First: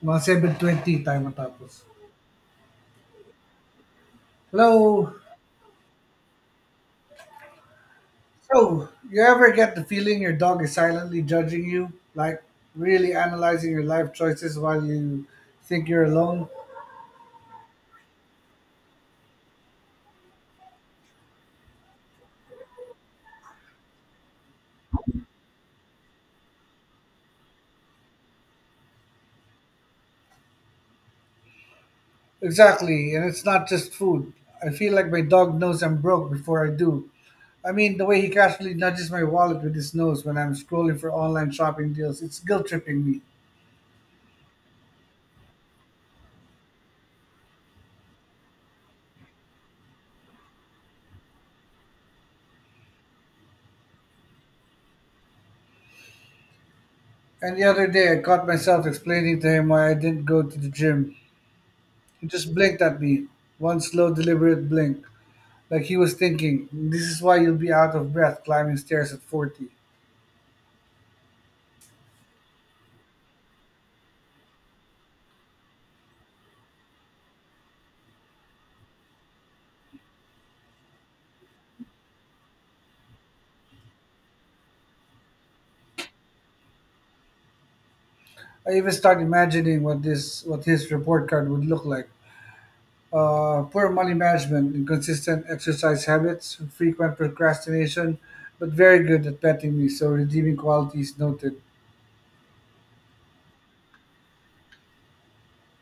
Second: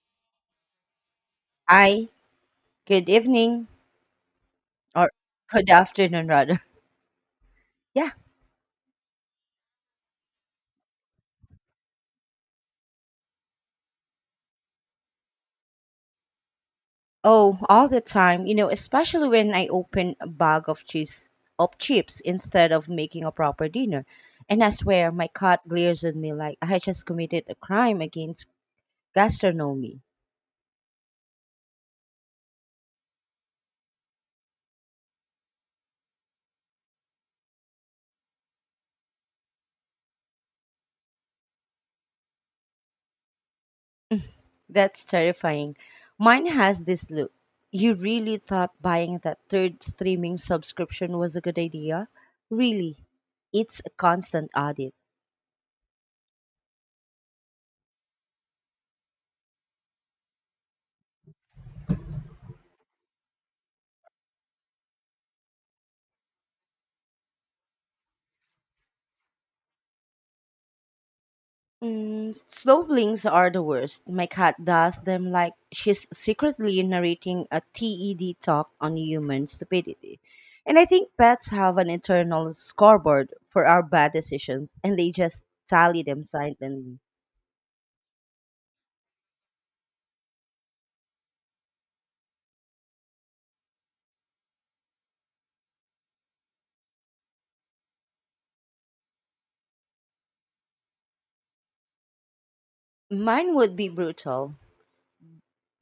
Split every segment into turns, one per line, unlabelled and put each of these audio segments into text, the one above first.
Mga 7:20 tayo matapos.
Hi, good evening, or
Hello!
good afternoon, rather. Yeah.
So, you ever get the feeling your dog is silently judging you? Like, really analyzing your life choices while you think you're alone?
Oh, all the time, especially when I open a bag of cheese of chips instead of making a proper dinner. And I swear my cat glares at me like I just committed a crime against gastronomy.
Exactly, and it's not just food. I feel like my dog knows I'm broke before I do. I mean, the way he casually nudges my wallet with his nose when I'm scrolling for online shopping deals, it's guilt tripping me.
That's terrifying. Mine has this look. You really thought buying that third streaming subscription was a good idea? Really? It's a constant audit.
And the other day, I caught myself explaining to him why I didn't go to the gym. He just blinked at me, one slow, deliberate blink. Like he was thinking, this is why you'll be out of breath climbing stairs at 40.
Mm, slow blinks are the worst. My cat does them like she's secretly narrating a TED talk on human stupidity. And I think pets have an internal scoreboard for our bad decisions, and they just tally them silently.
I even start imagining what his report card would look like. Poor money management, inconsistent exercise habits, frequent procrastination, but very good at petting me, so redeeming qualities noted.
Mine would be brutal.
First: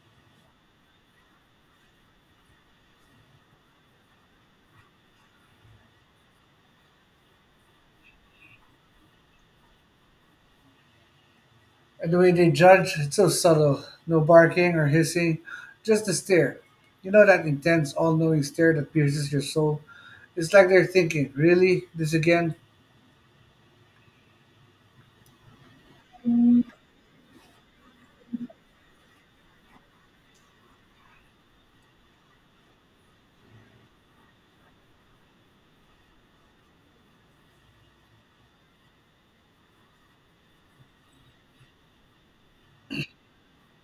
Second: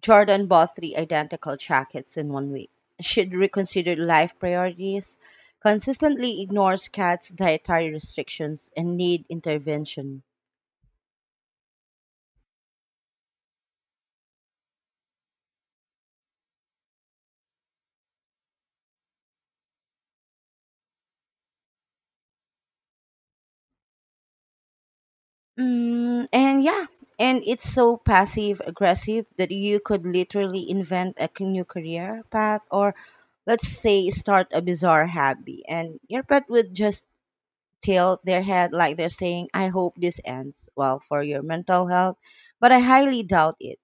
Jordan bought three identical jackets in 1 week. Should reconsider life priorities. Consistently ignores cats' dietary restrictions and need intervention.
And the way they judge, it's so subtle. No barking or hissing, just a stare. You know that intense, all knowing stare that pierces your soul? It's like they're thinking, really? This again?
Mm, and yeah, and it's so passive aggressive that you could literally invent a new career path, or let's say start a bizarre hobby, and your pet would just tilt their head like they're saying, I hope this ends well for your mental health, but I highly doubt it.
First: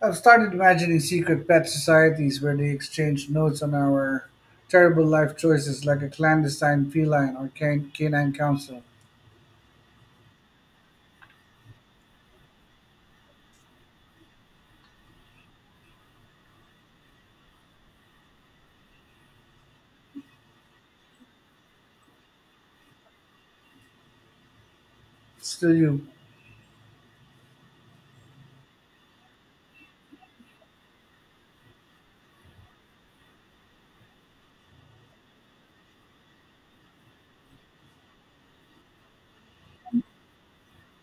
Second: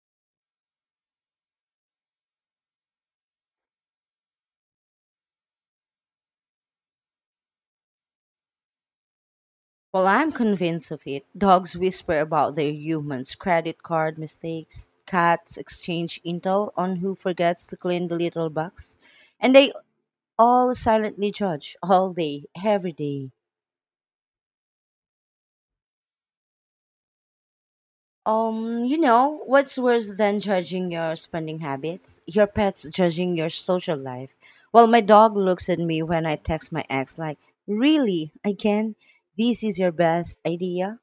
I've started imagining secret pet societies where they exchange notes on our terrible life choices, like a clandestine feline or canine council.
Well, I'm convinced of it. Dogs whisper about their humans' credit card mistakes, cats exchange intel on who forgets to clean the little box, and they all silently judge all day, every day.
Still, you.
What's worse than judging your spending habits? Your pets judging your social life. Well, my dog looks at me when I text my ex, like, really? Again? This is your best idea?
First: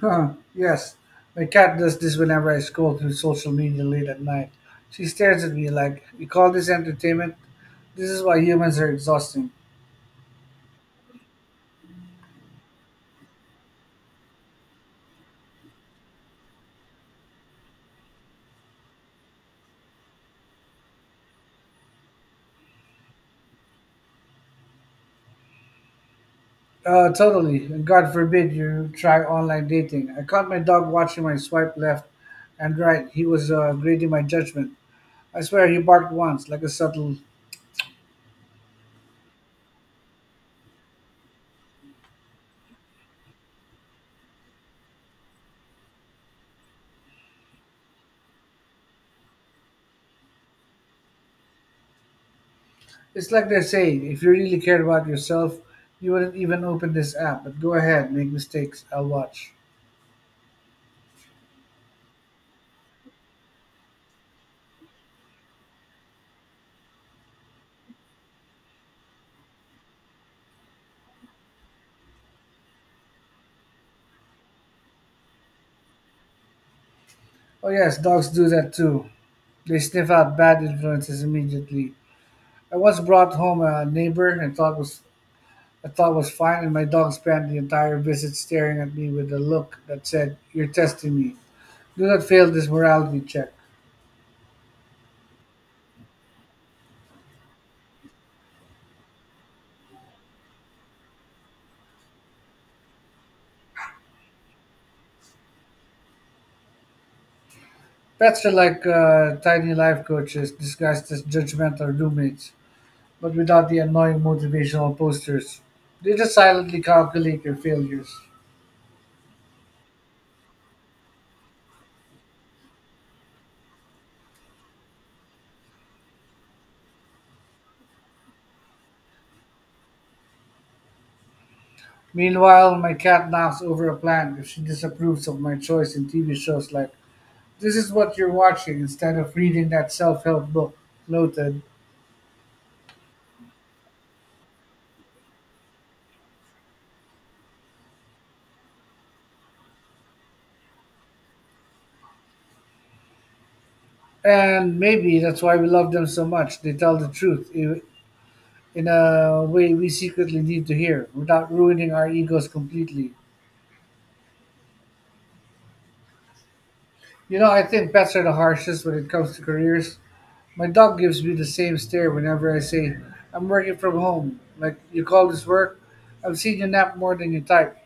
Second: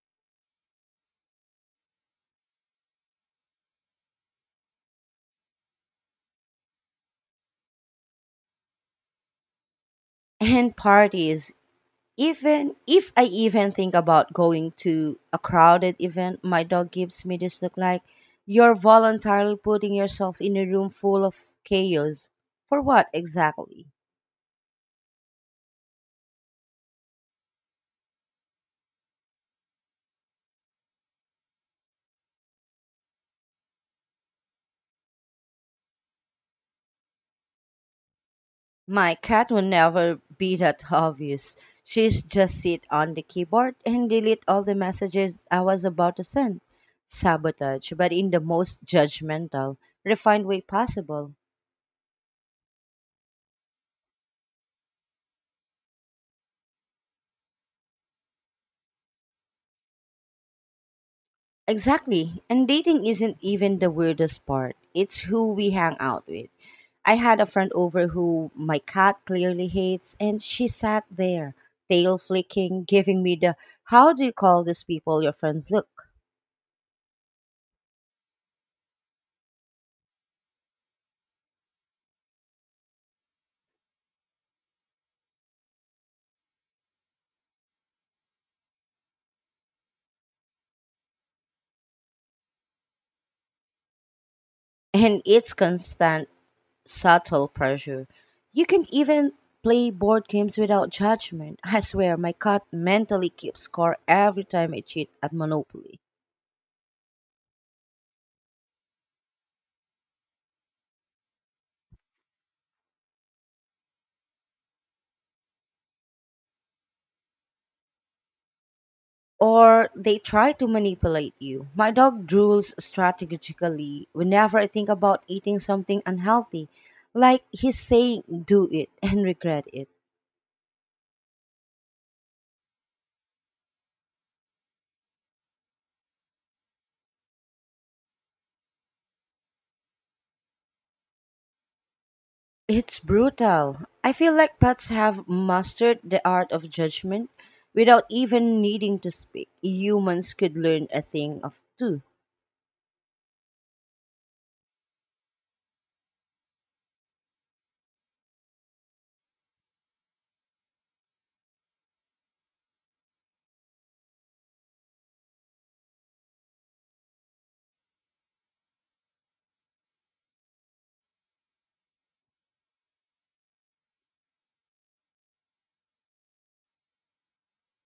Huh, yes. My cat does this whenever I scroll through social media late at night. She stares at me like, you call this entertainment? This is why humans are exhausting.
And parties. Even if I even think about going to a crowded event, my dog gives me this look like, you're voluntarily putting yourself in a room full of chaos. For what exactly?
Totally. And God forbid you try online dating. I caught my dog watching my swipe left and right. He was grading my judgment. I swear he barked once, like a subtle.
My cat will never be that obvious. She's just sit on the keyboard and delete all the messages I was about to send. Sabotage, but in the most judgmental, refined way possible.
It's like they're saying, if you really cared about yourself, you wouldn't even open this app, but go ahead, make mistakes, I'll watch.
Exactly. And dating isn't even the weirdest part. It's who we hang out with. I had a friend over who my cat clearly hates, and she sat there, tail flicking, giving me the, how do you call these people your friends look?
Oh, yes, dogs do that too. They sniff out bad influences immediately. I once brought home a neighbor and thought was fine, and my dog spent the entire visit staring at me with a look that said, "You're testing me. Do not fail this morality check."
And it's constant subtle pressure. You can even play board games without judgment. I swear, my cat mentally keeps score every time I cheat at Monopoly.
Pets are like tiny life coaches disguised as judgmental roommates, but without the annoying motivational posters. They just silently calculate your failures.
Or they try to manipulate you. My dog drools strategically whenever I think about eating something unhealthy, like he's saying, do it and regret it.
Meanwhile, my cat knocks over a plant if she disapproves of my choice in TV shows, like, this is what you're watching instead of reading that self help book. Noted.
It's brutal. I feel like pets have mastered the art of judgment without even needing to speak. Humans could learn a thing of two.
And maybe that's why we love them so much. They tell the truth in a way we secretly need to hear without ruining our egos completely. You know, I think pets are the harshest when it comes to careers. My dog gives me the same stare whenever I say, I'm working from home. Like, you call this work? I've seen you nap more than you type.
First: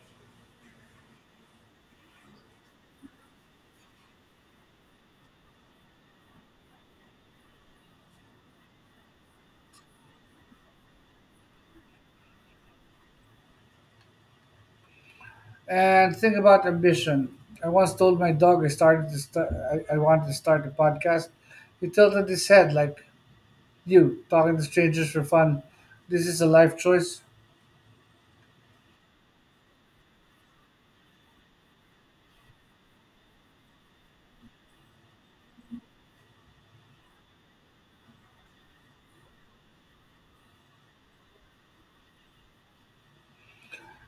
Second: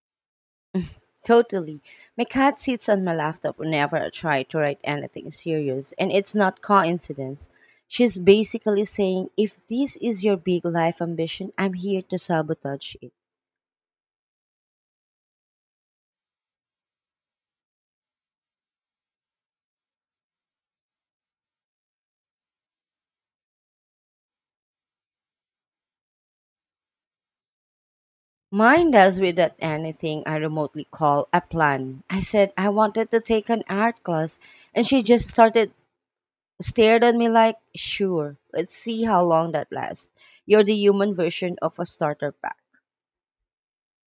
Totally. My cat sits on my laptop whenever I try to write anything serious, and it's not coincidence. She's basically saying, if this is your big life ambition, I'm here to sabotage it.
And think about ambition. I once told my dog I started to st- I wanted to start a podcast. He tilted his head like, you, talking to strangers for fun. This is a life choice.
Mine does without anything I remotely call a plan. I said I wanted to take an art class, and she just started stared at me like, sure, let's see how long that lasts. You're the human version of a starter pack.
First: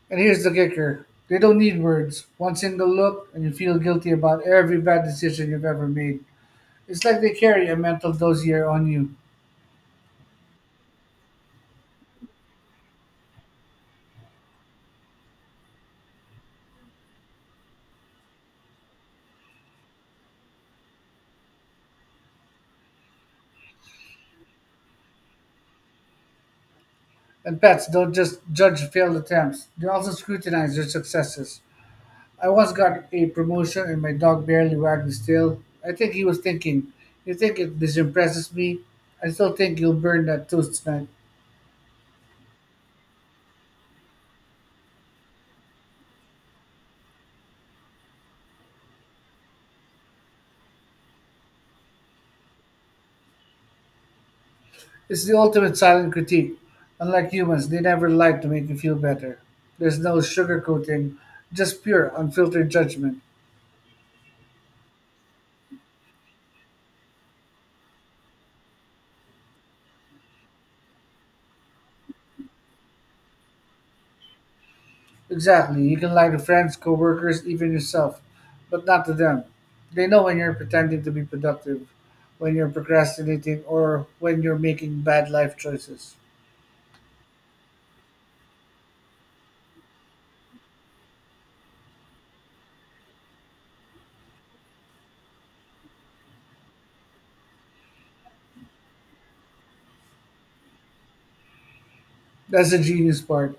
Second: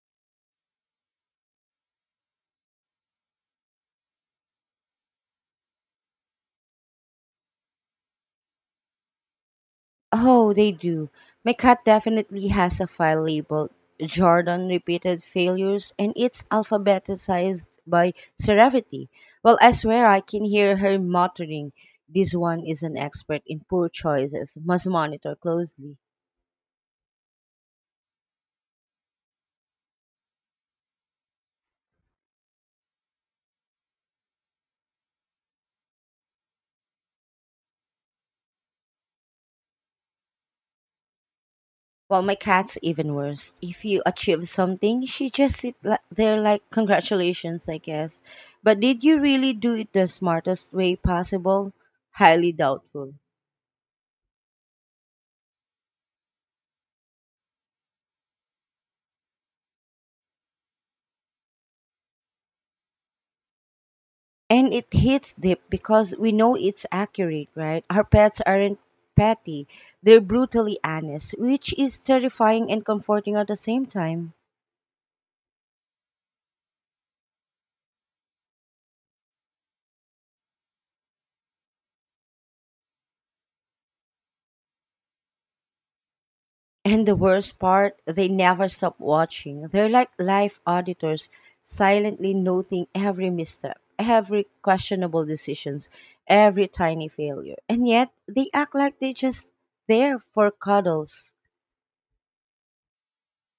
And here's the kicker. They don't need words. One single look, and you feel guilty about every bad decision you've ever made. It's like they carry a mental dossier on you.
Oh, they do. My cat definitely has a file labeled Jordan repeated failures, and it's alphabetized by severity. Well, I swear I can hear her muttering, this one is an expert in poor choices, must monitor closely.
And pets don't just judge failed attempts, they also scrutinize their successes. I once got a promotion and my dog barely wagged his tail. I think he was thinking, you think it this impresses me? I still think you'll burn that toast tonight.
Well, my cat's even worse. If you achieve something, she just there like, congratulations, I guess. But did you really do it the smartest way possible? Highly doubtful.
It's the ultimate silent critique. Unlike humans, they never lie to make you feel better. There's no sugarcoating, just pure, unfiltered judgment.
And it hits deep because we know it's accurate, right? Our pets aren't petty, they're brutally honest, which is terrifying and comforting at the same time.
Exactly. You can lie to friends, coworkers, even yourself, but not to them. They know when you're pretending to be productive, when you're procrastinating, or when you're making bad life choices.
And the worst part, they never stop watching. They're like live auditors, silently noting every misstep, every questionable decisions, every tiny failure. And yet, they act like they're just there for cuddles.
That's the genius part.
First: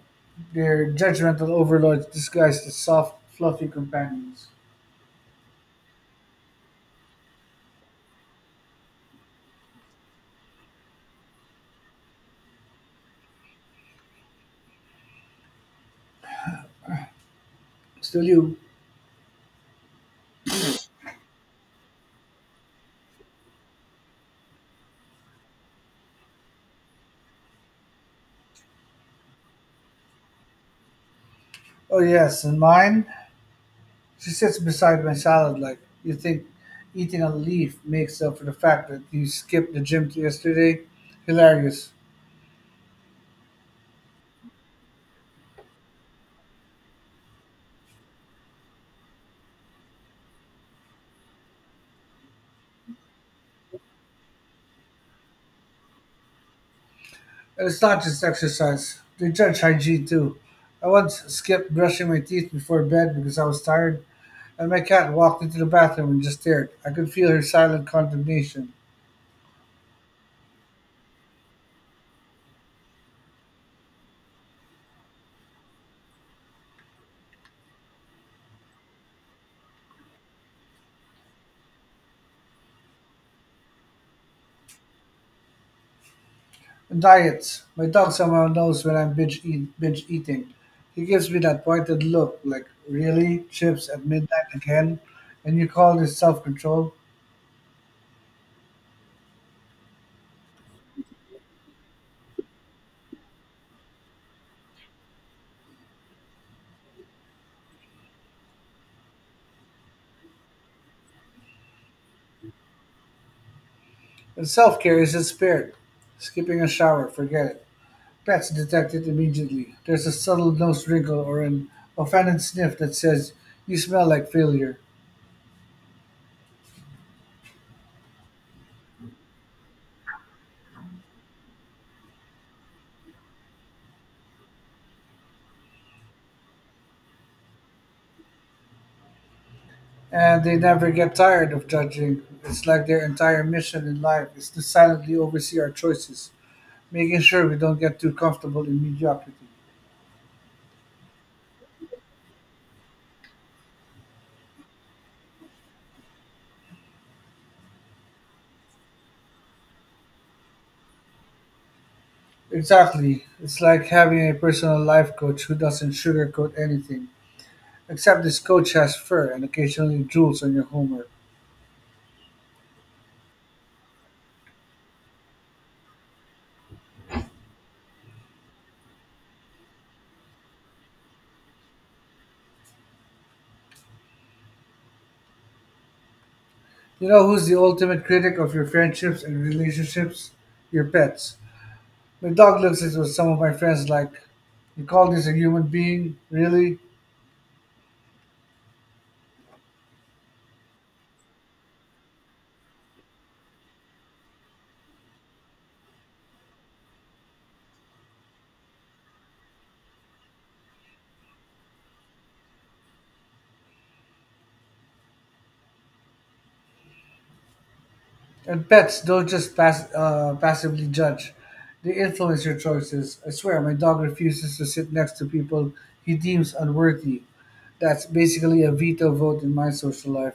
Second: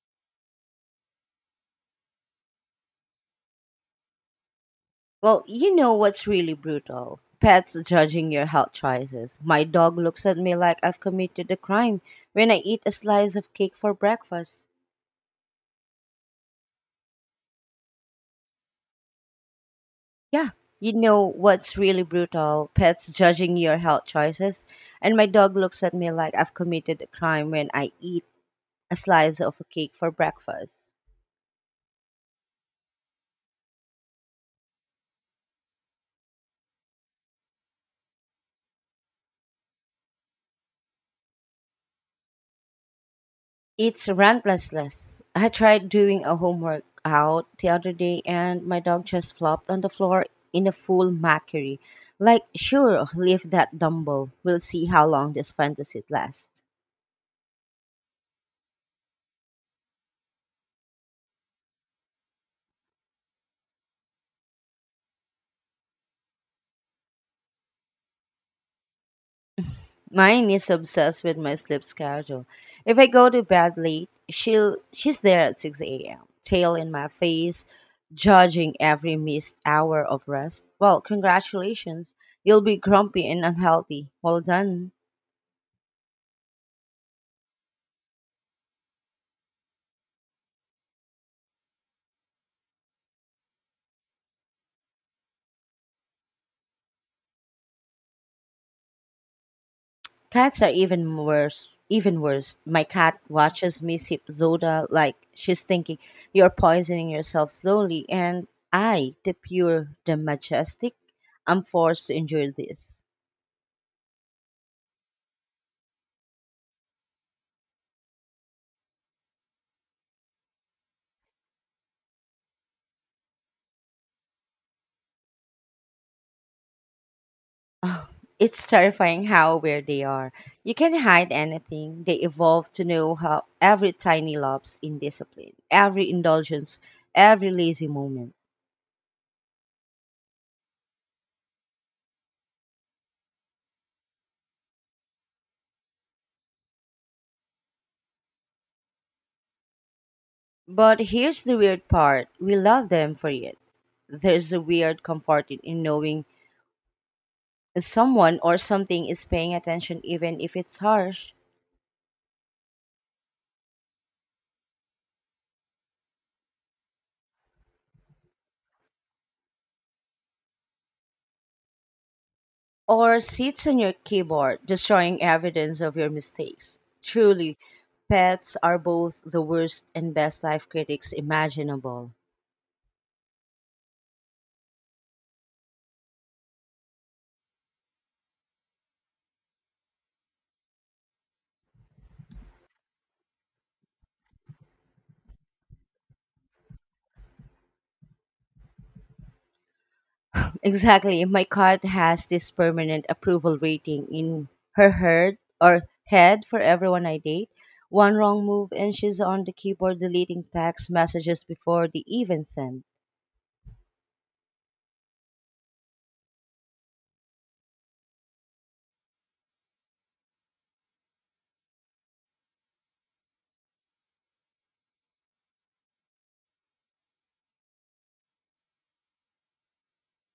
They're judgmental overlords disguised as soft, fluffy companions.
Well, you know what's really brutal? Pets judging your health choices. My dog looks at me like I've committed a crime when I eat a slice of cake for breakfast.
Still you.
Yeah, you know what's really brutal? Pets judging your health choices. And my dog looks at me like I've committed a crime when I eat a slice of a cake for breakfast.
Oh, yes, and mine? She sits beside my salad like, you think eating a leaf makes up for the fact that you skipped the gym yesterday. Hilarious.
It's relentless. I tried doing a home workout the other day, and my dog just flopped on the floor in a full mockery. Like, sure, lift that dumbbell. We'll see how long this fantasy lasts.
And it's not just exercise. They judge hygiene too. I once skipped brushing my teeth before bed because I was tired, and my cat walked into the bathroom and just stared. I could feel her silent condemnation.
Mine is obsessed with my sleep schedule. If I go to bed late, she's there at 6 a.m., tail in my face, judging every missed hour of rest. Well, congratulations. You'll be grumpy and unhealthy. Well done.
And diets. My dog somehow knows when I'm binge eating. He gives me that pointed look, like, really? Chips at midnight again? And you call this self control?
Cats are even worse. Even worse. My cat watches me sip soda like she's thinking, you're poisoning yourself slowly. And I, the pure, the majestic, am forced to endure this.
And self care is not spared. Skipping a shower, forget it. Pets detect it immediately. There's a subtle nose wrinkle or an offended sniff that says, you smell like failure.
It's terrifying how aware they are. You can hide anything. They evolve to know how every tiny lapse in discipline, every indulgence, every lazy moment.
And they never get tired of judging. It's like their entire mission in life is to silently oversee our choices, making sure we don't get too comfortable in mediocrity.
But here's the weird part, we love them for it. There's a weird comfort in knowing someone or something is paying attention, even if it's harsh,
Exactly. It's like having a personal life coach who doesn't sugarcoat anything, except this coach has fur and occasionally drools on your homework.
or sits on your keyboard, destroying evidence of your mistakes. Truly, pets are both the worst and best life critics imaginable.
You know who's the ultimate critic of your friendships and relationships? Your pets. My dog looks at what some of my friends like. You call this a human being? Really?
Exactly. My cat has this permanent approval rating in her herd or head for everyone I date. One wrong move, and she's on the keyboard deleting text messages before they even send.
And pets don't just passively judge. They influence your choices. I swear, my dog refuses to sit next to people he deems unworthy. That's basically a veto vote in my social life.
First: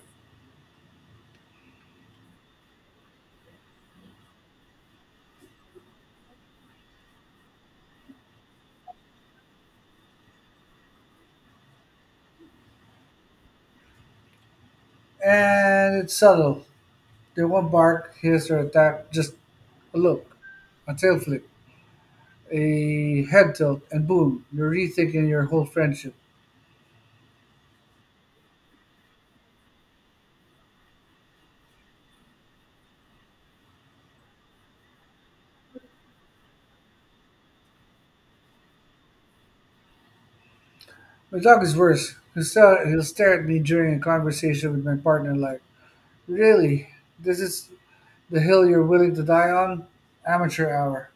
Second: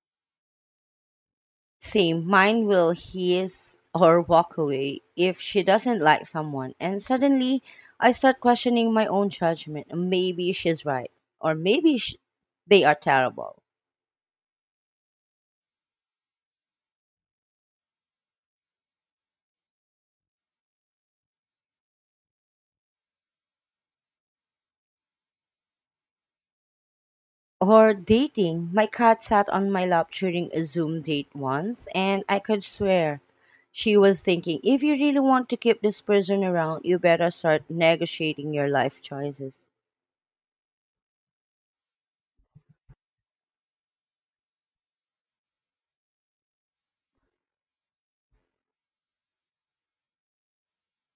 Same, mine will hiss or walk away if she doesn't like someone. And suddenly, I start questioning my own judgment. Maybe she's right, or maybe they are terrible.
And it's subtle. They won't bark, hiss, or attack, just a look, a tail flick, a head tilt, and boom, you're rethinking your whole friendship.
Or dating, my cat sat on my lap during a Zoom date once, and I could swear she was thinking, if you really want to keep this person around, you better start negotiating your life choices.
My dog is worse. He'll stare at me during a conversation with my partner like, really? This is the hill you're willing to die on? Amateur hour.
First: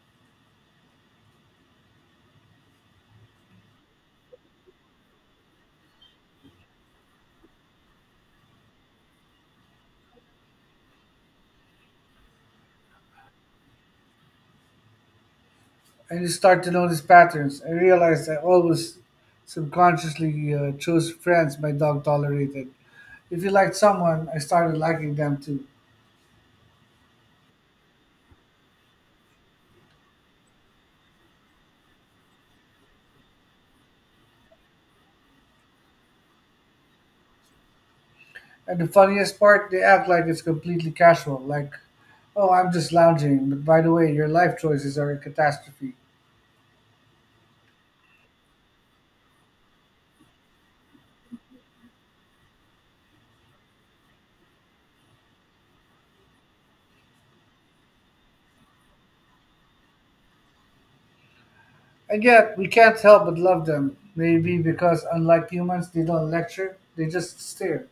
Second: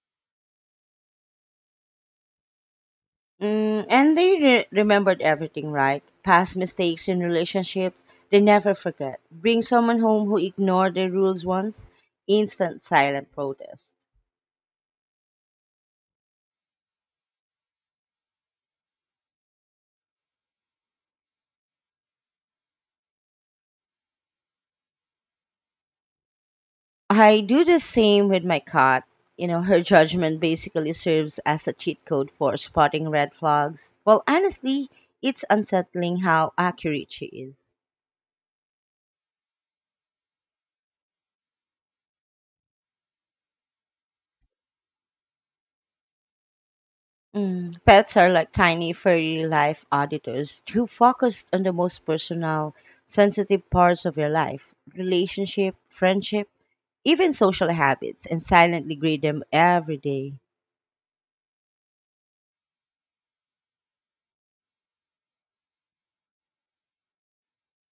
Mm, and they remembered everything, right? Past mistakes in relationships, they never forget. Bring someone home who ignored the rules once, instant silent protest.
And you start to notice patterns. I realized I always subconsciously chose friends my dog tolerated. If you liked someone, I started liking them too.
I do the same with my cat. You know, her judgment basically serves as a cheat code for spotting red flags. Well, honestly, it's unsettling how accurate she is.
And the funniest part, they act like it's completely casual. Like, oh, I'm just lounging, but by the way, your life choices are a catastrophe.
Mm, pets are like tiny furry life auditors who focus on the most personal, sensitive parts of your life, relationship, friendship, even social habits, and silently grade them every day.
And yet, we can't help but love them. Maybe because, unlike humans, they don't lecture, they just stare.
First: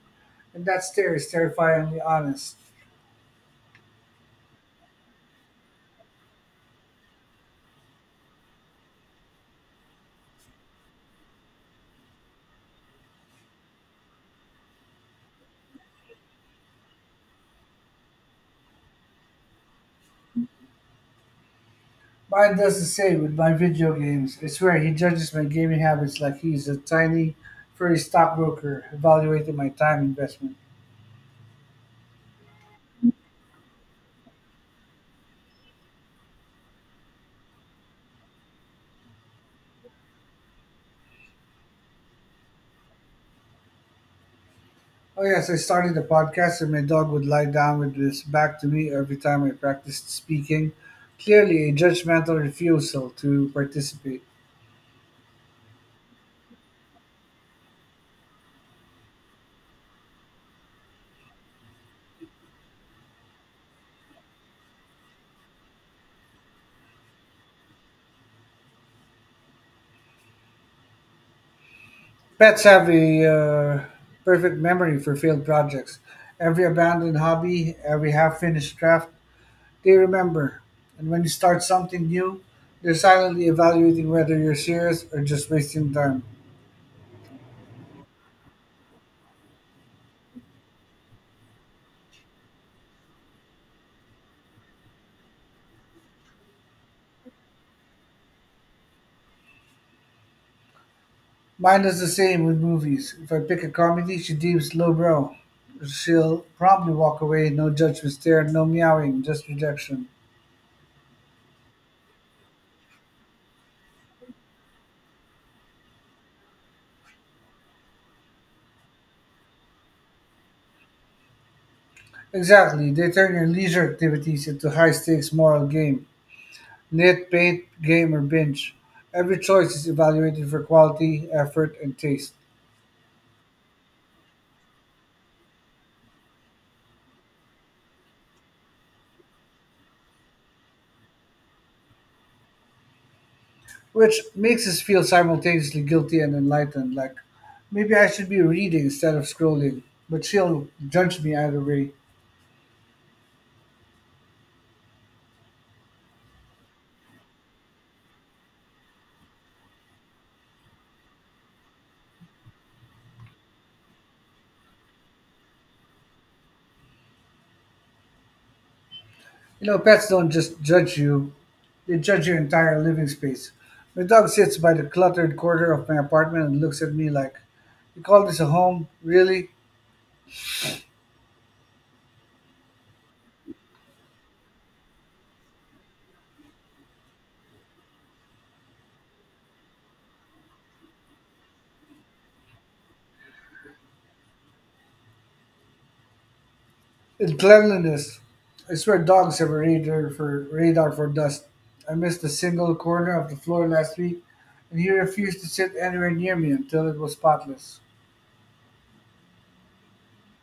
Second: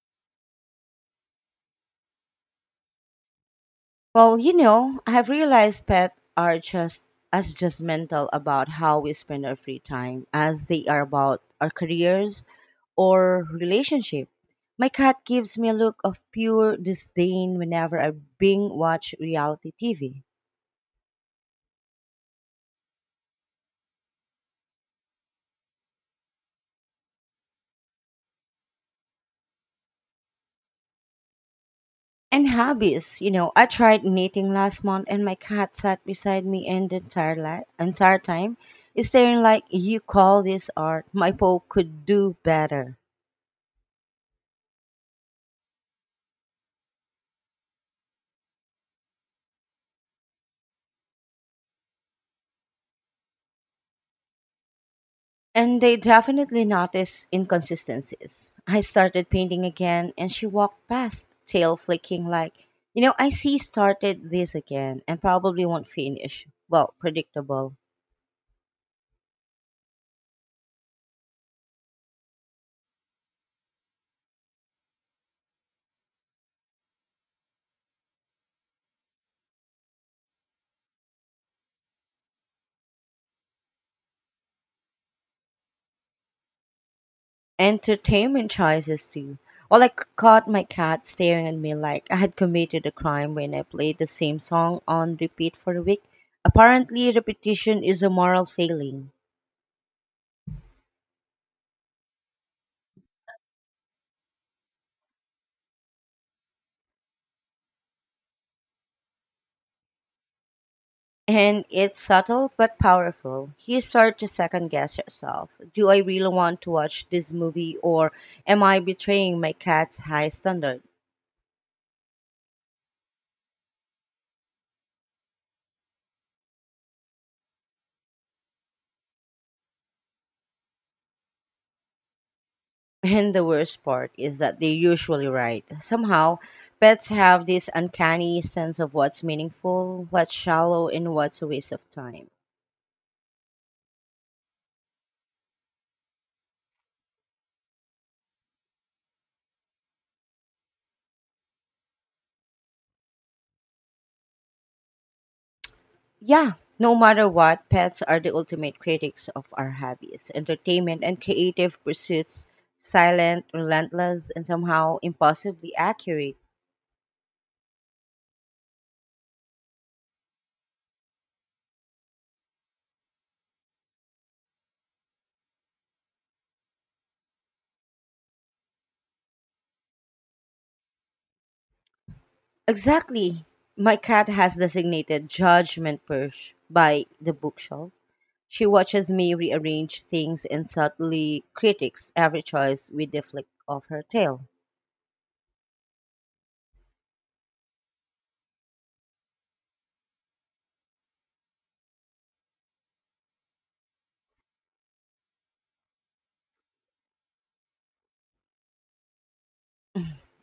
And that stare is terrifyingly honest.
Well, you know, I've realized pets are just as judgmental about how we spend our free time as they are about our careers or relationship. My cat gives me a look of pure disdain whenever I bing watch reality TV.
Mine does the same with my video games. I swear he judges my gaming habits like he's a tiny, furry stockbroker evaluating my time investment.
And hobbies, you know, I tried knitting last month, and my cat sat beside me and the entire time, staring like, you call this art, my Pope could do better.
Oh, yes, I started a podcast and my dog would lie down with his back to me every time I practiced speaking. Clearly, a judgmental refusal to participate.
And they definitely noticed inconsistencies. I started painting again, and she walked past, tail flicking like, you know, I see started this again and probably won't finish. Well, predictable.
Pets have a perfect memory for failed projects. Every abandoned hobby, every half finished draft, they remember. And when you start something new, they're silently evaluating whether you're serious or just wasting time.
Entertainment choices too. Well, I caught my cat staring at me like I had committed a crime when I played the same song on repeat for a week. Apparently, repetition is a moral failing.
Mine is the same with movies. If I pick a comedy she deems lowbrow, she'll promptly walk away, no judgment stare, no meowing, just rejection.
And it's subtle but powerful. You start to second guess yourself. Do I really want to watch this movie, or am I betraying my cat's high standard?
Exactly, they turn your leisure activities into high stakes moral game. Knit, paint, game or binge. Every choice is evaluated for quality, effort, and taste,
And the worst part is that they're usually right. Somehow, pets have this uncanny sense of what's meaningful, what's shallow, and what's a waste of time.
which makes us feel simultaneously guilty and enlightened. Like, maybe I should be reading instead of scrolling, but she'll judge me either way.
Yeah, no matter what, pets are the ultimate critics of our hobbies, entertainment, and creative pursuits, silent, relentless, and somehow impossibly accurate.
You know, pets don't just judge you, they judge your entire living space. My dog sits by the cluttered corner of my apartment and looks at me like, you call this a home? Really?
Exactly. My cat has designated judgment purge by the bookshelf. She watches me rearrange things and subtly critiques every choice with the flick of her tail.
And cleanliness. I swear dogs have a radar for dust. I missed a single corner of the floor last week, and he refused to sit anywhere near me until it was spotless.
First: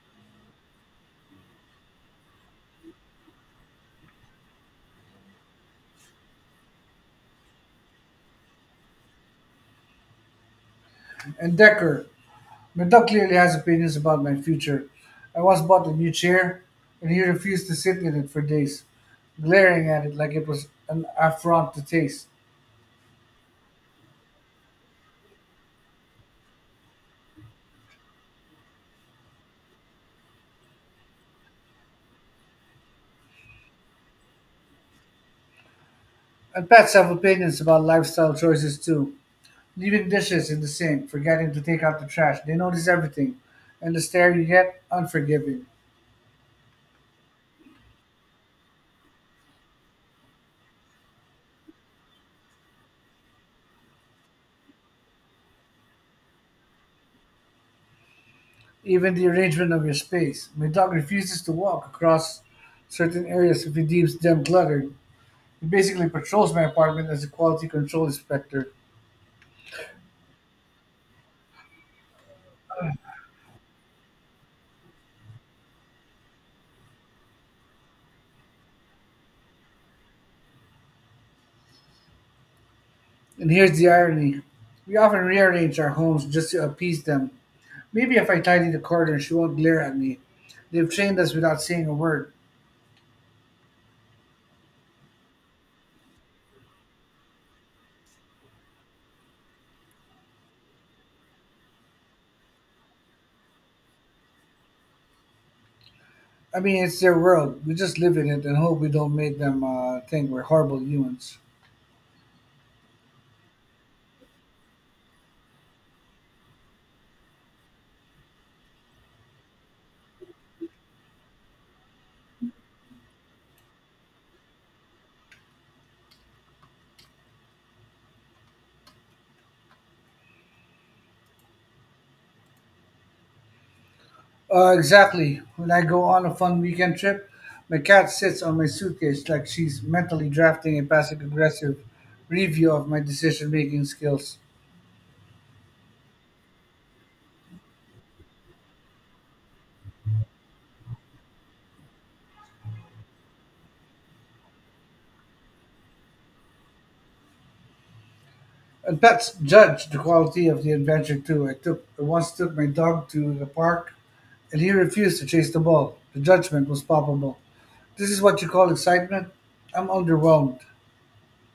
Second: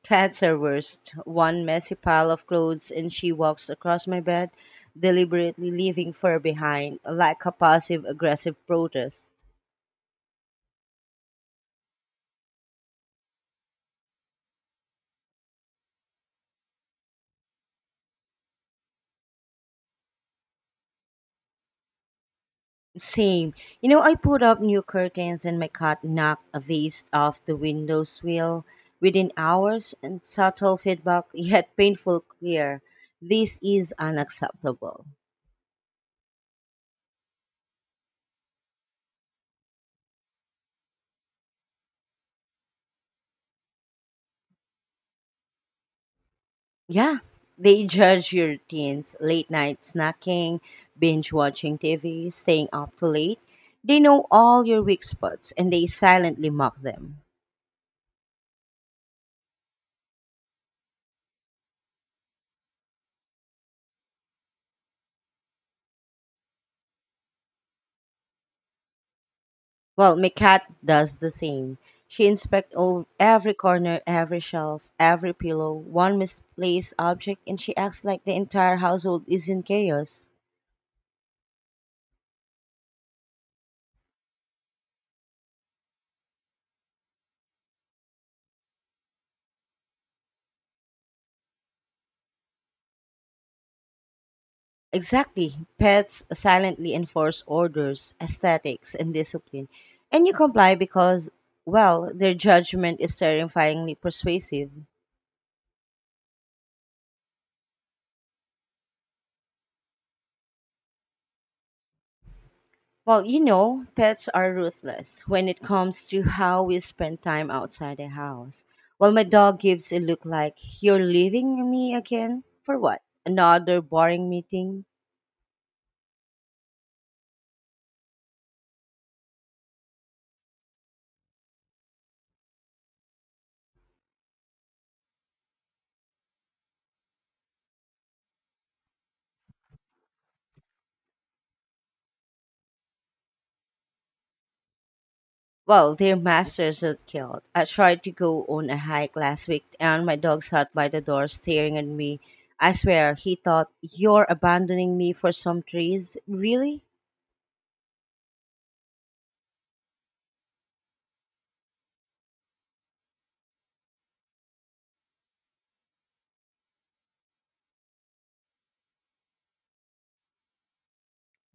Cats are worst. One messy pile of clothes, and she walks across my bed, deliberately leaving fur behind, like a passive aggressive protest.
And Decker. My dog clearly has opinions about my future. I once bought a new chair, and he refused to sit in it for days, glaring at it like it was an affront to taste.
Same. You know, I put up new curtains, and my cat knocked a vase off the window sill within hours, and subtle feedback, yet painful clear. This is unacceptable.
And pets have opinions about lifestyle choices too. Leaving dishes in the sink, forgetting to take out the trash. They notice everything, and the stare you get unforgiving,
Yeah, they judge your teens, late night snacking, binge watching TV, staying up too late. They know all your weak spots, and they silently mock them.
even the arrangement of your space. My dog refuses to walk across certain areas if he deems them cluttered. He basically patrols my apartment as a quality control inspector.
Well, my cat does the same. She inspects all, every corner, every shelf, every pillow, one misplaced object, and she acts like the entire household is in chaos.
And here's the irony, we often rearrange our homes just to appease them. Maybe if I tidy the corner, she won't glare at me. They've trained us without saying a word.
Exactly. Pets silently enforce orders, aesthetics, and discipline. And you comply because, well, their judgment is terrifyingly persuasive.
I mean, it's their world. We just live in it and hope we don't make them think we're horrible humans.
Well, you know, pets are ruthless when it comes to how we spend time outside the house. Well, my dog gives a look like, you're leaving me again? For what? Another boring meeting?
Exactly. When I go on a fun weekend trip, my cat sits on my suitcase like she's mentally drafting a passive aggressive review of my decision making skills.
Well, their masters are killed. I tried to go on a hike last week, and my dog sat by the door staring at me. I swear, he thought, you're abandoning me for some trees? Really?
And pets judge the quality of the adventure too. I once took my dog to the park and he refused to chase the ball. The judgment was palpable. This is what you call excitement? I'm underwhelmed.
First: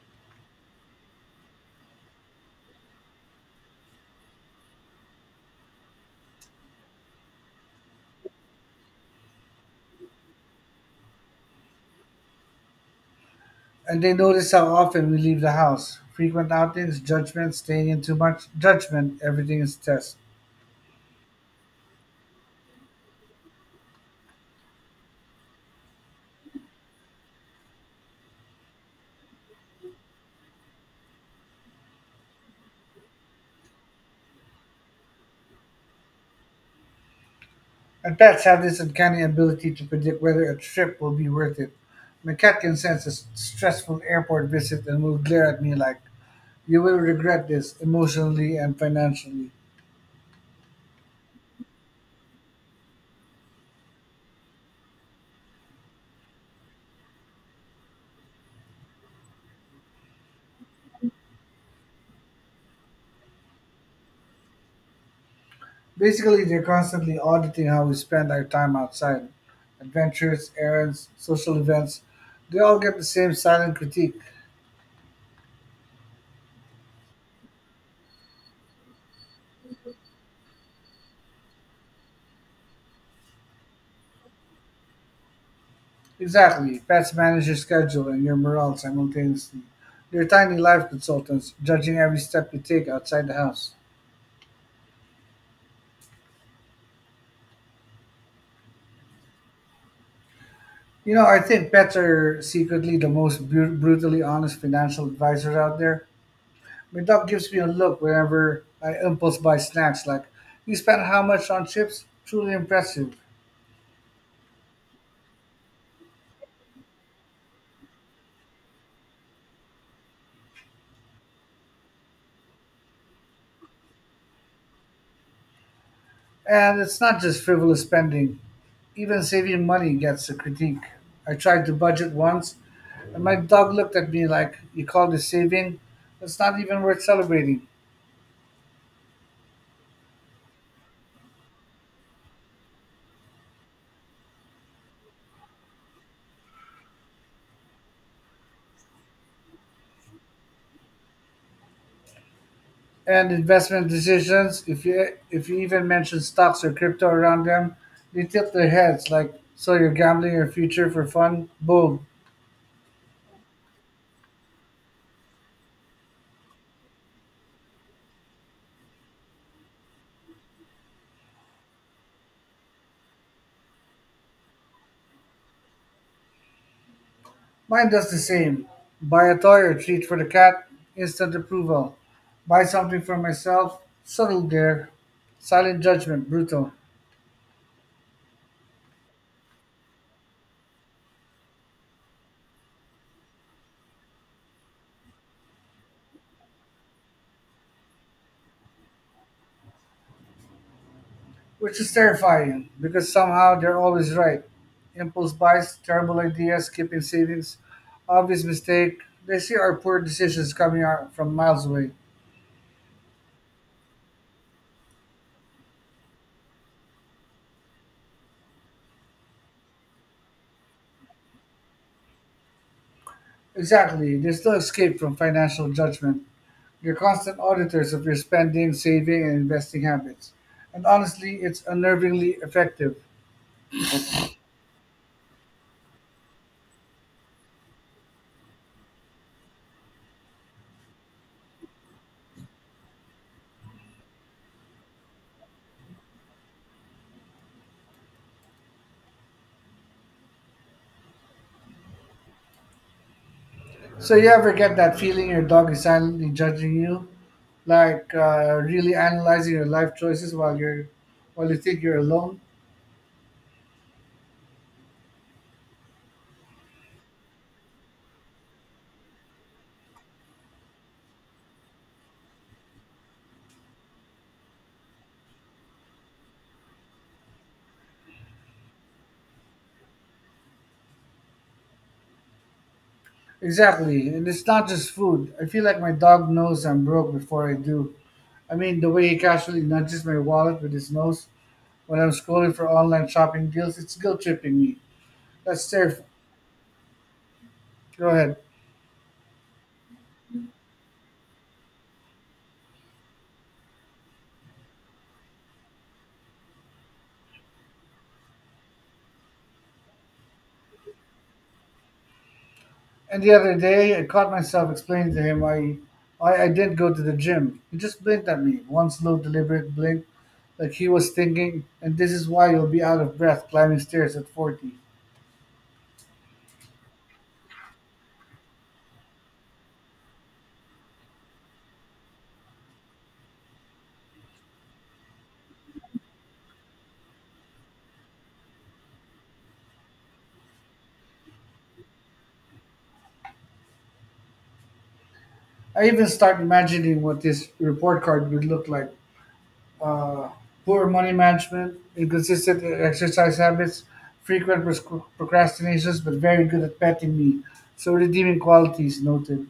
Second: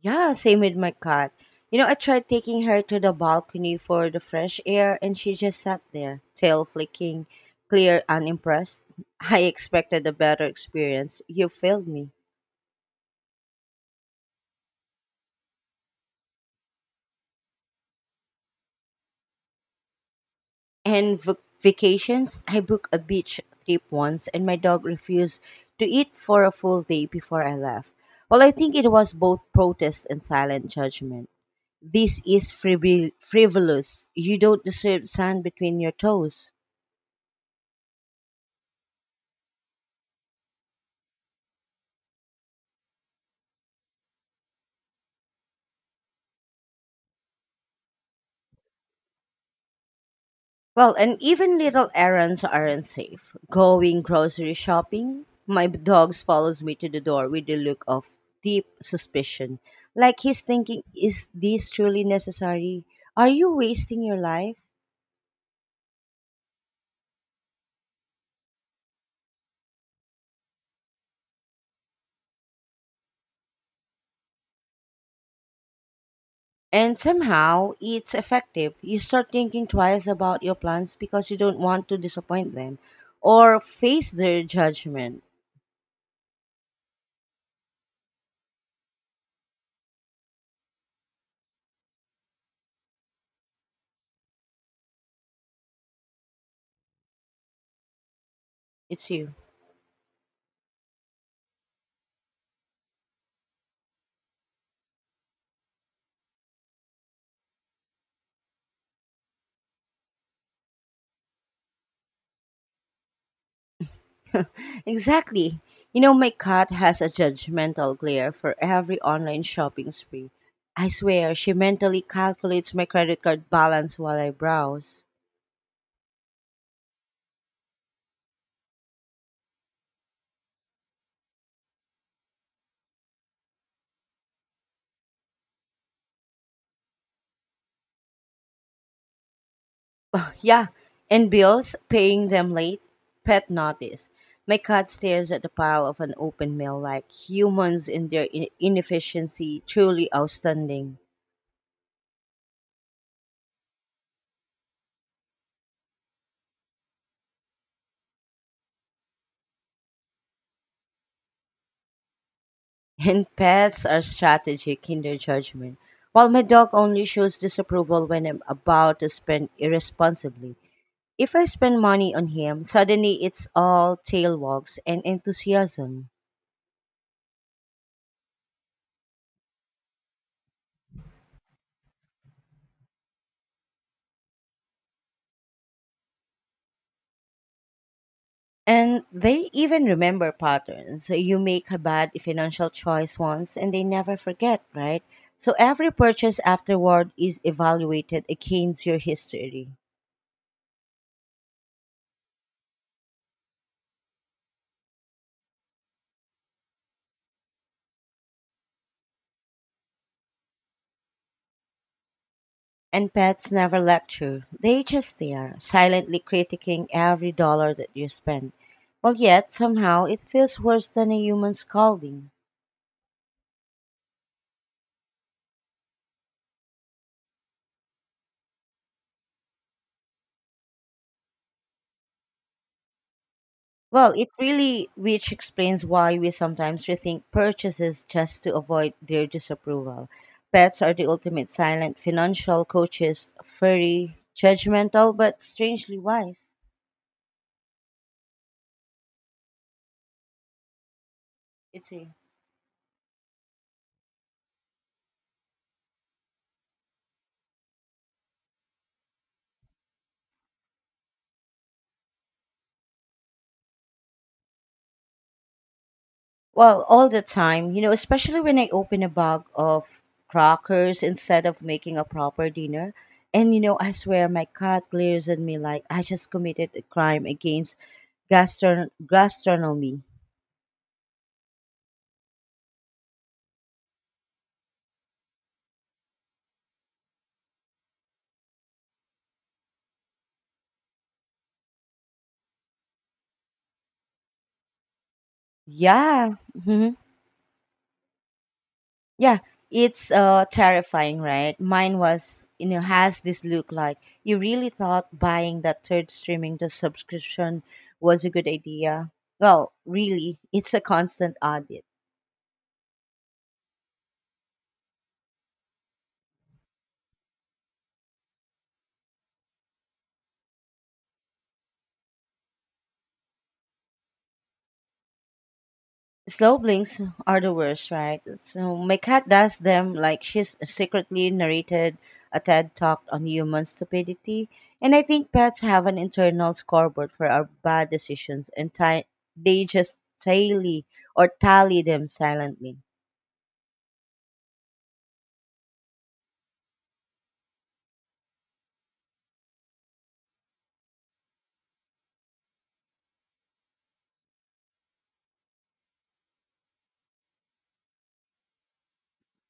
Yeah, same with my cat. You know, I tried taking her to the balcony for the fresh air and she just sat there, tail flicking, clear, unimpressed. I expected a better experience. You failed me.
And they notice how often we leave the house. Frequent outings, judgment, staying in too much, judgment, everything is test.
And vacations, I booked a beach trip once and my dog refused to eat for a full day before I left. Well, I think it was both protest and silent judgment. This is frivolous. You don't deserve sand between your toes.
And pets have this uncanny ability to predict whether a trip will be worth it. My cat can sense a stressful airport visit and will glare at me like, you will regret this emotionally and financially.
Well, and even little errands aren't safe. Going grocery shopping, my dog follows me to the door with a look of deep suspicion. Like he's thinking, is this truly necessary? Are you wasting your life?
Basically, they're constantly auditing how we spend our time outside. Adventures, errands, social events, they all get the same silent critique.
And somehow it's effective. You start thinking twice about your plans because you don't want to disappoint them or face their judgment.
Exactly, pets manage your schedule and your morale simultaneously. They're tiny life consultants, judging every step you take outside the house.
It's you.
You know, I think pets are secretly the most brutally honest financial advisors out there. My dog gives me a look whenever I impulse buy snacks, like, you spent how much on chips? Truly impressive.
Exactly. You know, my cat has a judgmental glare for every online shopping spree. I swear, she mentally calculates my credit card balance while I browse.
And it's not just frivolous spending, even saving money gets a critique. I tried to budget once, and my dog looked at me like, you call this saving? It's not even worth celebrating.
Yeah, and bills, paying them late, pet notice. My cat stares at the pile of an open mail like humans in their inefficiency, truly outstanding.
And investment decisions. If you even mention stocks or crypto around them, they tilt their heads like, "So you're gambling your future for fun?" Boom.
And pets are strategic in their judgment. While my dog only shows disapproval when I'm about to spend irresponsibly. If I spend money on him, suddenly it's all tail wags and enthusiasm.
Mine does the same. Buy a toy or treat for the cat, instant approval. Buy something for myself, subtle there, silent judgment, brutal,
And they even remember patterns. So, you make a bad financial choice once and they never forget, right? So every purchase afterward is evaluated against your history.
which is terrifying because somehow they're always right. Impulse buys, terrible ideas, skipping savings, obvious mistake. They see our poor decisions coming out from miles away.
And pets never lecture. They just stare, silently critiquing every dollar that you spend. Well, yet somehow it feels worse than a human scolding.
Exactly. There's no escape from financial judgment. You're constant auditors of your spending, saving, and investing habits. And honestly, it's unnervingly effective.
Well, it really, which explains why we sometimes rethink purchases just to avoid their disapproval. Pets are the ultimate silent financial coaches, furry, judgmental, but strangely wise. It's a
So, you ever get that feeling your dog is silently judging you? Like really analyzing your life choices while you're while you think you're alone?
well, all the time, you know, especially when I open a bag of crackers instead of making a proper dinner. And, you know, I swear my cat glares at me like I just committed a crime against gastronomy.
Exactly. And it's not just food. I feel like my dog knows I'm broke before I do. I mean, the way he casually nudges my wallet with his nose when I'm scrolling for online shopping deals, it's guilt tripping me. That's terrifying.
Yeah.
Go ahead.
Yeah, it's terrifying, right? Mine was, you know, has this look like you really thought buying that third streaming the subscription was a good idea. Well, really, it's a constant audit.
And the other day, I caught myself explaining to him, why I didn't go to the gym. He just blinked at me, one slow, deliberate blink, like he was thinking, and this is why you'll be out of breath climbing stairs at 40.
Slow blinks are the worst, right? So my cat does them like she's secretly narrated a TED talk on human stupidity. And I think pets have an internal scoreboard for our bad decisions and they just tally or tally them silently.
I even start imagining what this report card would look like. Uh, Poor money management, inconsistent exercise habits, frequent procrastinations, but very good at petting me. So redeeming qualities noted.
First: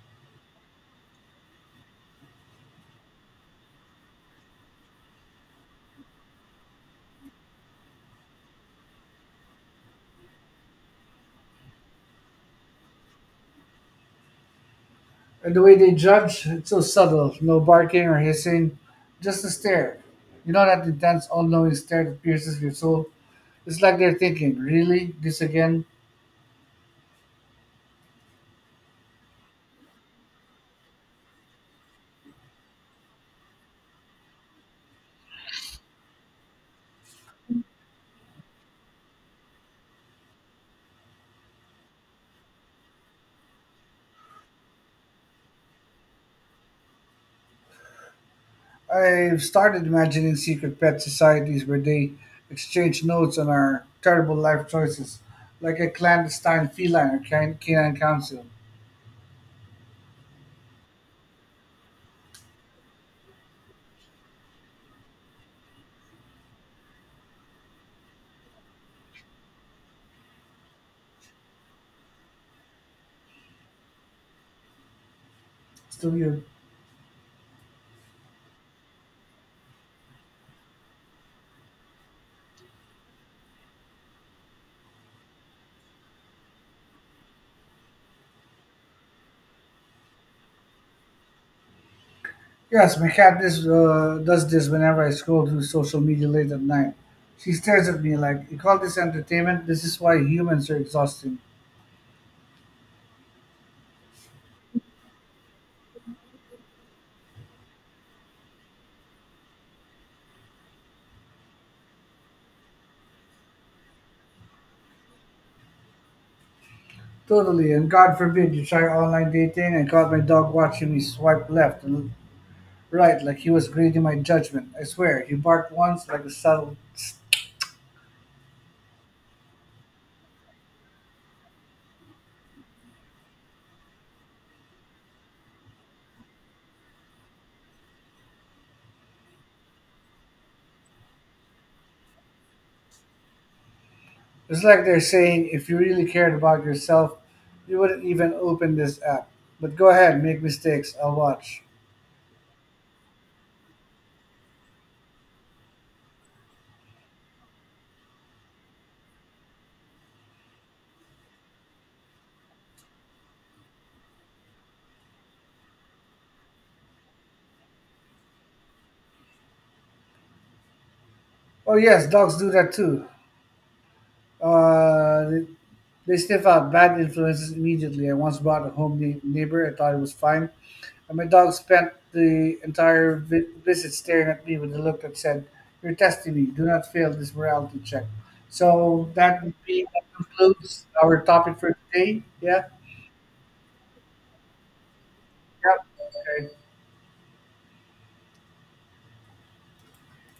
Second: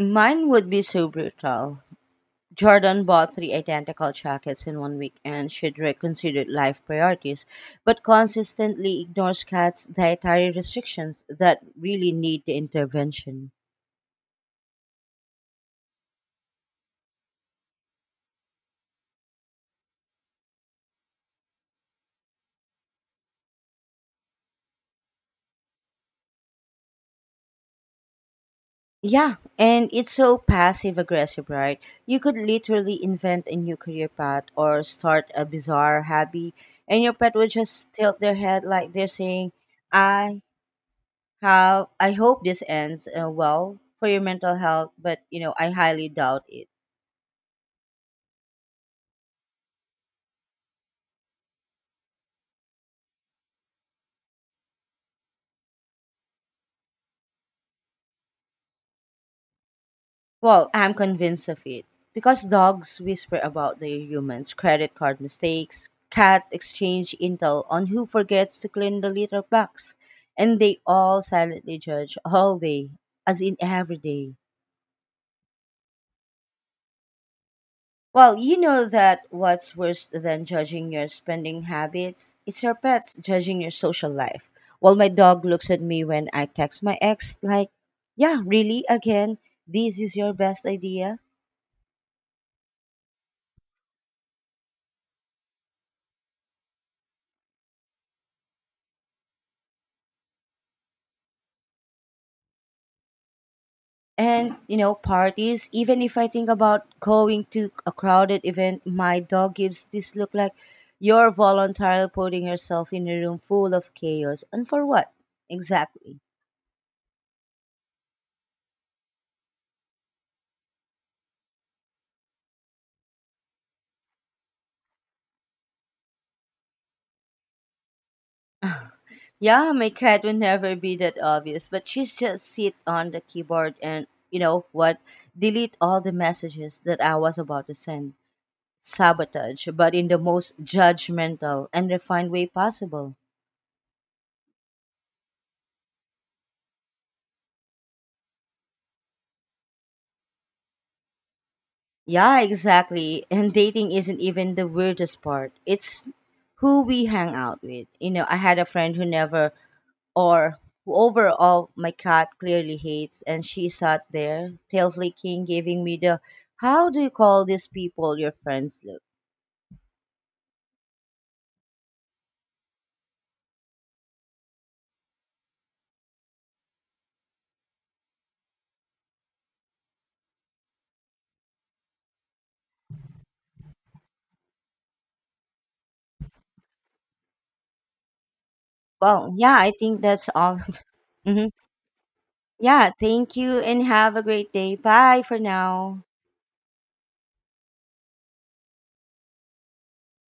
Mine would be so brutal. Jordan bought three identical jackets in one week and should reconsider life priorities, but consistently ignores cats' dietary restrictions that really need the intervention.
And the way they judge, it's so subtle. No barking or hissing, just a stare. You know that intense, all-knowing stare that pierces your soul? It's like they're thinking, really? This again?
Yeah, and it's so passive aggressive, right? You could literally invent a new career path or start a bizarre hobby, and your pet would just tilt their head like they're saying, I how I hope this ends well for your mental health, but you know, I highly doubt it.
I've started imagining secret pet societies where they exchange notes on our terrible life choices, like a clandestine feline or canine council.
Well, I'm convinced of it because dogs whisper about their humans' credit card mistakes. Cat exchange intel on who forgets to clean the litter box, and they all silently judge all day, as in every day.
Still weird.
Well, you know that what's worse than judging your spending habits? It's your pets judging your social life. Well, my dog looks at me when I text my ex, like, yeah, really? Again, this is your best idea?
Yes, my cat does this whenever I scroll through social media late at night. She stares at me like, you call this entertainment? This is why humans are exhausting.
And, you know, parties, even if I think about going to a crowded event, my dog gives this look like you're voluntarily putting yourself in a room full of chaos. And for what? Exactly.
Totally, and God forbid you try online dating and caught my dog watching me swipe left and right like he was grading my judgment. I swear, he barked once like a subtle.
Yeah, my cat would never be that obvious, but she's just sit on the keyboard and you know what? Delete all the messages that I was about to send. Sabotage, but in the most judgmental and refined way possible.
It's like they're saying, if you really cared about yourself, you wouldn't even open this app. But go ahead, make mistakes, I'll watch.
Yeah, exactly. And dating isn't even the weirdest part. It's who we hang out with. You know, I had a friend who never or who overall my cat clearly hates, and she sat there, tail flicking, giving me the how do you call these people your friends look.
Oh, yes, dogs do that too. Uh, They sniff out bad influences immediately. I once bought a home neighbor. I thought it was fine, and my dog spent the entire visit staring at me with a look that said, "You're testing me. Do not fail this morality check." So
Well,
that would
yeah, I
be
think
that
that's all.
concludes our
Mhm.
topic for today. Yeah.
Yeah, thank you and have a great day. Bye for
Yep.
now.
Okay.